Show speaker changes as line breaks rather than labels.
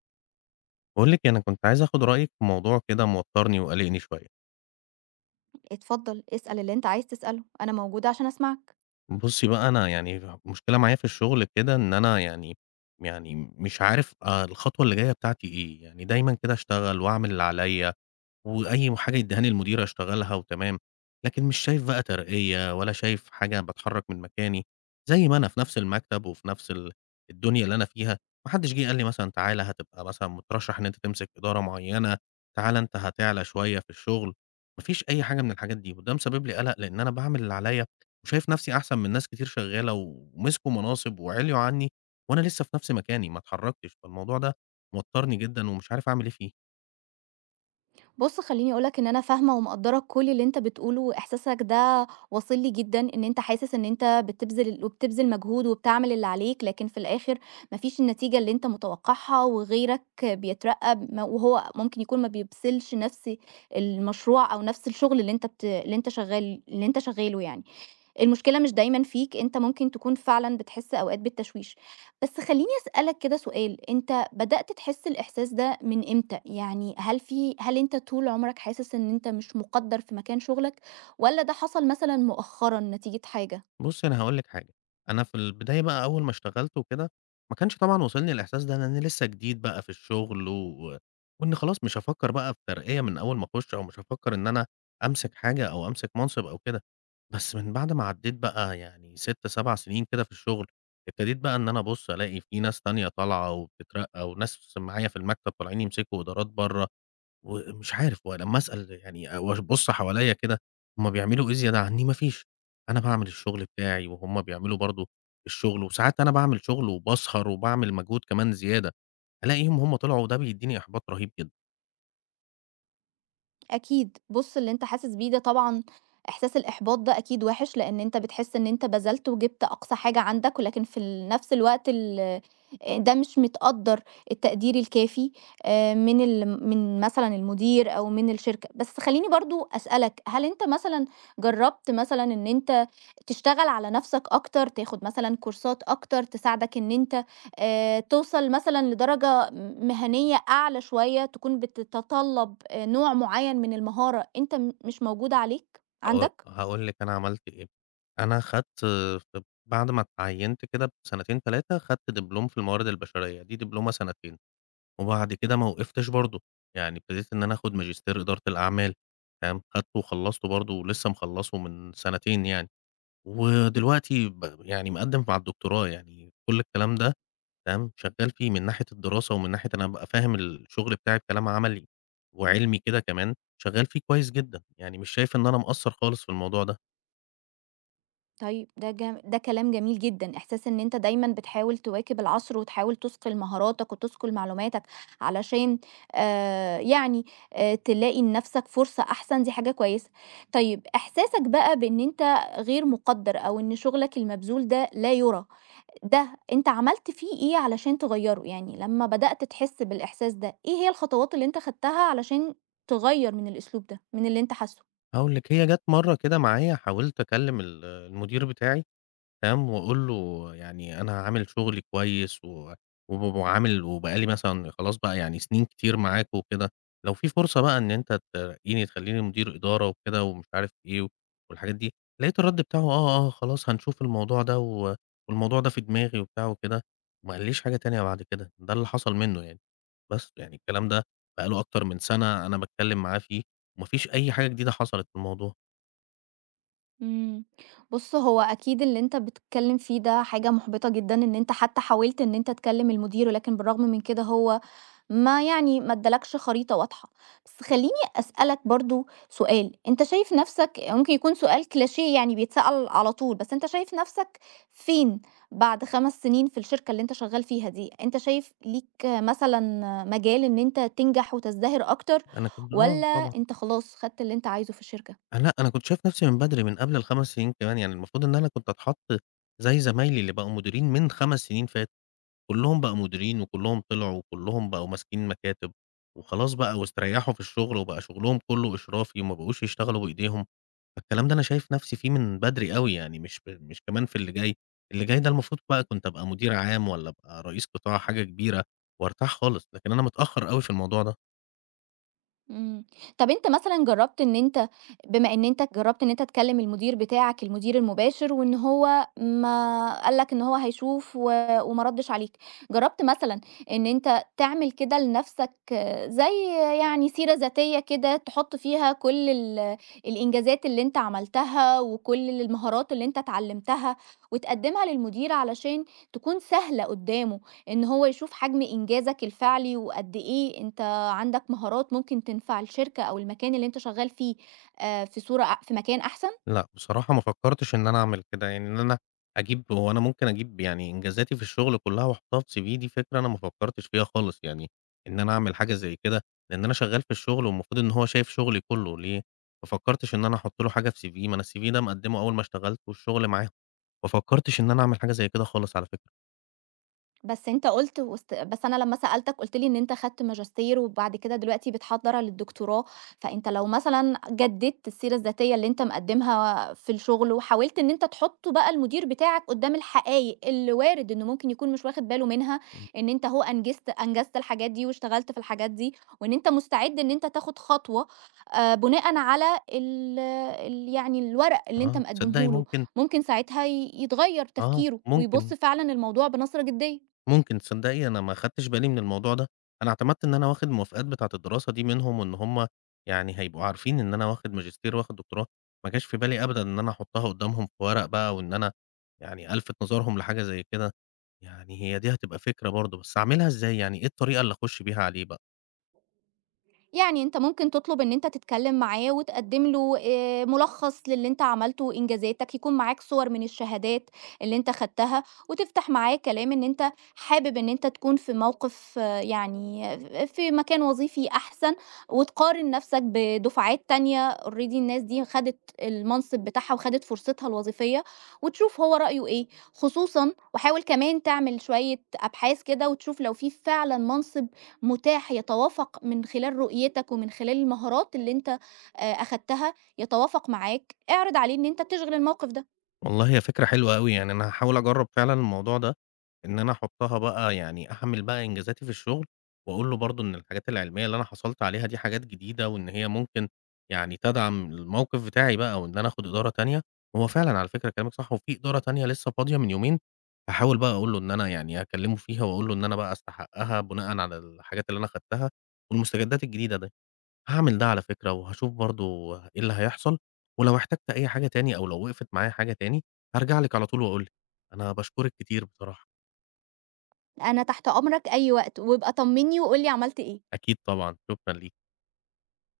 باقول لِك أنا كنت عايز آخد رأيِك في موضوع كده موتّرني وقالقني شوية.
اتفضل، اسأل اللي أنت عايز تسأله، أنا موجودة عشان أسمعك.
بُصّي بقى، أنا يعني مشكلة معايا في الشغل كده، إن أنا يعني مش عارف الخطوة اللي جاية بتاعتي إيه. يعني دايمًا كده أشتغل وأعمل اللي عليَّ، وأي حاجة يدّيهاني المدير أشتغلها وتمام، لكن مش شايف بقى ترقية ولا شايف حاجة باتحرّك من مكاني. زي ما أنا في نفس المكتب وفي نفس الدنيا اللي أنا فيها. ما حدّش جِه قال لي مثلًا تعالَ هتبقى مثلًا مترشّح إن أنت تمسك إدارة معيّنة، تعالَ أنت هتعلى شوية في الشغل. ما فيش أي حاجة من الحاجات دي، وده مسبب لي قَلَق لإن أنا باعمل اللي عليّا، وشايف نفسي أحسن من ناس كتير شغّالة ومسكوا مناصب وعِليوا عنّي، وأنا لسه في نفس مكاني ما اتحرّكتش. فالموضوع ده موتّرني جدًا، ومش عارف أعمل إيه فيه.
بُص، خلّيني أقول لك إن أنا فاهمة ومقدّرة كل اللي أنت بتقوله، وإحساسك ده واصل لي جدًا، إن أنت حاسس إن أنت بتبذل وبتبذل مجهود وبتعمل اللي عليك، لكن في الآخر ما فيش النتيجة اللي أنت متوقعها، وغيرك بيترقّب وهو ممكن يكون ما بيبذلش نفس المشروع أو نفس الشغل اللي أنت شغاله يعني. المشكلة مش دايمًا فيك، أنت ممكن تكون فعلًا بتحس أوقات بالتشويش. بس خلّيني أسألك كده سؤال، أنت بدأت تحس الإحساس ده من إمتى؟ يعني هل أنت طول عمرك حاسس إن أنت مش مُقدّر في مكان شغلك والّا ده حصل مثلًا مؤخرًا نتيجة حاجة؟
بُصّي، أنا هاقول لِك حاجة. أنا في البداية بقى أول ما اشتغلت وكده، ما كانش طبعًا واصلني الإحساس ده، لإني لسه جديد بقى في الشغل، وإن خلاص مش هافكّر بقى في ترقية من أول ما أخُش، أو مش هافكّر إن أنا أمسك حاجة أو أمسك منصب أو كده. بس من بعد ما عدّيت بقى يعني 6، 7 سنين كده في الشغل، ابتديت بقى إن أنا أبُص ألاقي في ناس تانية طالعة وبتترقّى، وناس معايا في المكتب طالعين يمسكوا إدارات برّه، ومش عارف. ولمّا أسأل يعني أو أبُص حواليّا كده، هُم بيعملوا إيه زيادة عنّي؟ ما فيش، أنا باعمل الشغل بتاعي وهُم بيعملوا برضه الشغل، وساعات أنا باعمل شغل وباسهر وباعمل مجهود كمان زيادة، ألاقيهم هُم طلعوا، وده بيدّيني إحباط رهيب جدًا.
أكيد، بُص اللي أنت حاسس بيه ده طبعًا إحساس الإحباط ده أكيد وِحِش، لإن أنت بتحس إن أنت بذلت وجِبت أقصى حاجة عندك، ولكن في نفس الوقت ال ده مش متقدّر التقدير الكافي من مثلًا المدير أو من الشركة. بس خلّيني برضه أسألك، هل أنت مثلًا جرّبت مثلًا إن أنت تشتغل على نفسك أكتر، تاخد مثلًا كورسات أكتر تساعدك إن أنت توصل مثلًا لدرجة فرصة مهنية أعلى شوية تكون بتتطلب نوع معيّن من المهارة أنت مش موجودة عندك؟
هاقول لِك أنا عملت إيه. أنا خدت ف بعد ما اتعيّنت كده بسنتين 3 خدت دبلوم في الموارد البشرية، دي دبلومة سنتين. وبعد كده ما وقفتش برضه، يعني ابتديت إن أنا آخُد ماجستير إدارة الأعمال. تمام، خدته وخلّصته برضه، ولسه مخلّصه من سنتين يعني، ودلوقتي يعني مقدّم على الدكتوراه. يعني كل الكلام ده تمام، شغّال فيه من ناحية الدراسة، ومن ناحية أنا أبقى فاهم الشغل بتاعي بكلام عملي وعلمي كده كمان. شغّال فيه كويس جدًا، يعني مش شايف إن أنا مقصّر خالص في الموضوع ده.
طيب ده كلام جميل جدًا، إحساس إن أنت دايمًا بتحاول تواكب العصر وتحاول تُثقل مهاراتك وتُثقل معلوماتك علشان يعني تلاقي لنَفْسك فرصة أحسن، دي حاجة كويسة. طيب إحساسك بقى بإن أنت غير مُقدَّر أو إن شُغلك المبذول ده لا يُرَى، ده أنت عملت فيه إيه علشان تغيّره؟ يعني لمّا بدأت تحس بالإحساس ده، إيه هي الخطوات اللي أنت خدتها علشان تغيّر من الأسلوب ده، من اللي أنت حاسّه؟
هاقول لِك، هي جات مرّة كده معايا حاولت أكلّم المدير بتاعي، تمام، وأقول له يعني أنا عامل شغلي كويس و وب وعامل، وبقى لي مثلًا خلاص بقى يعني سنين كتير معاك وكده، لو في فرصة بقى إن أنت ترقّيني تخلّيني مدير إدارة وكده، ومش عارف إيه والحاجات دي. لقيت الرد بتاعه، آه، آه، خلاص هنشوف الموضوع ده والموضوع ده في دماغي وبتاع وكده، وما قاليش حاجة تانية بعد كده. ده اللي حصل منه يعني. بس يعني الكلام ده بقى له أكتر من سنة أنا باتكلّم معاه فيه، وما فيش أي حاجة جديدة حصلت في الموضوع.
إمم. بُص، هو أكيد اللي أنت بتتكلّم فيه ده حاجة مُحبِطة جدًا إن أنت حتّى حاولت إن أنت تكلّم المدير، ولكن بالرغم من كده هو ما يعني ما ادّالكش خريطة واضحة. بس خلّيني أسألك برضه سؤال، أنت شايف نَفْسك ممكن يكون سؤال كليشيه يعني بيتسأل على طول، بس أنت شايف نَفْسك فين بعد 5 سنين في الشركة اللي أنت شغّال فيها دي؟ أنت شايف ليك مثلًا مجال إن أنت تنجح وتزدهر أكتر
أنا كنت، آه،
والّا
طبعًا.
أنت خلاص خدت اللي أنت عايزه في الشركة؟
لأ، أنا كنت شايف نفسي من بدري، من قبل ال5 سنين كمان، يعني المفروض إن أنا كنت أتحط زي زمايلي اللي بقوا مديرين من 5 سنين فاتوا. كلّهم بقوا مديرين، وكلّهم طلعوا، وكلّهم بقوا ماسكين مكاتب، وخلاص بقى واستريحوا في الشغل، وبقى شغلهم كلّه إشرافي وما بقوش يشتغلوا بإيديهم. فالكلام ده أنا شايف نفسي فيه من بدري أوي، يعني مش مش كمان في اللي جاي. اللي جاي ده المفروض بقى كنت أبقى مدير عام، والّا أبقى رئيس قطاع حاجة كبيرة وارتاح خالص، لكن أنا متأخر أوي في الموضوع ده.
إمم. طب أنت مثلًا جرّبت إن أنت بما إن أنت جرّبت إن أنت تكلّم المدير بتاعك، المدير المباشر، وإن هو ما قال لك إن هو هيشوف وما ردّش عليك، جرّبت مثلًا إن أنت تعمل كده لنَفْسك، زي يعني سيرة ذاتية كده تحُط فيها كل الإنجازات اللي أنت عملتها وكل المهارات اللي أنت اتعلّمتها وتقدّمها للمدير علشان تكون سهلة قُدّامه، إن هو يشوف حجم إنجازك الفعلي وقد إيه أنت عندك مهارات ممكن تنفع الشركة أو المكان اللي أنت شغال فيه، في مكان أحسن.
لأ، بصراحة ما فكّرتش إن أنا أعمل كده. يعني إن أنا أجيب، هو أنا ممكن أجيب يعني إنجازاتي في الشغل كلّها وأحطّها في CV؟ دي فكرة أنا ما فكّرتش فيها خالص، يعني إن أنا أعمل حاجة زي كده، لإن أنا شغّال في الشغل والمفروض إن هو شايف شغلي كلّه. ليه ما فكّرتش إن أنا أحُط له حاجة في CV؟ ما أنا الCV ده مقدّمه أول ما اشتغلت والشغل معاه. ما فكّرتش إن أنا أعمل حاجة زي كده خالص على فكرة.
بس أنت قُلت وست بس أنا لمّا سألتك قُلت لي إن أنت خدت ماجستير وبعد كده دلوقتي بتحضّر للدكتوراه، فأنت لو مثلًا جددت السيرة الذاتية اللي أنت مقدّمها في الشغل وحاولت إن أنت تحُط بقى المدير بتاعك قدّام الحقايق اللي وارد إنه ممكن يكون مش واخد باله منها،
إمم.
إن أنت أهو أنجزت الحاجات دي واشتغلت في الحاجات دي، وإن أنت مستعد إن أنت تاخد خطوة بناءً على ال ال يعني الورق اللي أنت
آه، تصدّقي
مقدّمه له،
ممكن.
ممكن ساعتها يتغيّر
آه،
تفكيره ويبُص
ممكن.
فعلًا للموضوع بنظرة جدية.
ممكن. تصدّقي أنا ما خدتش بالي من الموضوع ده. أنا اعتمدت إن أنا واخد الموافقات بتاعة الدراسة دي منهم، وإن هُم يعني هيبقوا عارفين إن أنا واخد ماجستير واخد دكتوراه. ما جاش في بالي أبدًا إن أنا أحطها قدّامهم في ورق بقى، وإن أنا يعني ألفت نظرهم لحاجة زي كده. يعني هي دي هتبقى فكرة برضه، بس أعملها إزاي يعني؟ إيه الطريقة اللي أخش بيها عليه بقى؟
يعني أنت ممكن تطلب إن أنت تتكلم معاه وتقدم له ملخص للي أنت عملته، إنجازاتك، يكون معاك صور من الشهادات اللي أنت خدتها، وتفتح معاه كلام إن أنت حابب إن أنت تكون في موقف، يعني في مكان وظيفي أحسن، وتقارن نفسك بدفعات تانية already الناس دي خدت المنصب بتاعها وخدت فرصتها الوظيفية، وتشوف هو رأيه إيه، خصوصًا وحاول كمان تعمل شوية أبحاث كده وتشوف لو في فعلًا منصب متاح يتوافق من خلال رؤيتك ومن خلال المهارات اللي انت اخدتها، يتوافق معاك اعرض عليه ان انت بتشغل الموقف ده.
والله هي فكرة حلوة أوي. يعني أنا هاحاول أجرّب فعلًا الموضوع ده، إن أنا أحطّها بقى، يعني أحمّل بقى إنجازاتي في الشغل، وأقول له برضه إن الحاجات العلمية اللي أنا حصلت عليها دي حاجات جديدة، وإن هي ممكن يعني تدعم الموقف بتاعي بقى، وإن أنا آخد إدارة تانية. هو فعلًا على فكرة كلامِك صح. وفي إدارة تانية لسه فاضية من يومين، هاحاول بقى أقول له إن أنا يعني أكلّمه فيها، وأقول له إن أنا بقى أستحقّها بناءً على الحاجات اللي أنا خدتها، والمستجدات الجديدة دي. هاعمل ده على فكرة، وهاشوف برضه إيه اللي هيحصل. ولو احتجت أي حاجة تاني، أو لو وقفت معايا حاجة تاني، هارجع لِك على طول وأقول لِك. أنا باشكرِك كتير بصراحة.
انا تحت امرك اي وقت وابقى طمني وقولي عملت ايه.
أكيد طبعًا، شكرًا ليكِ.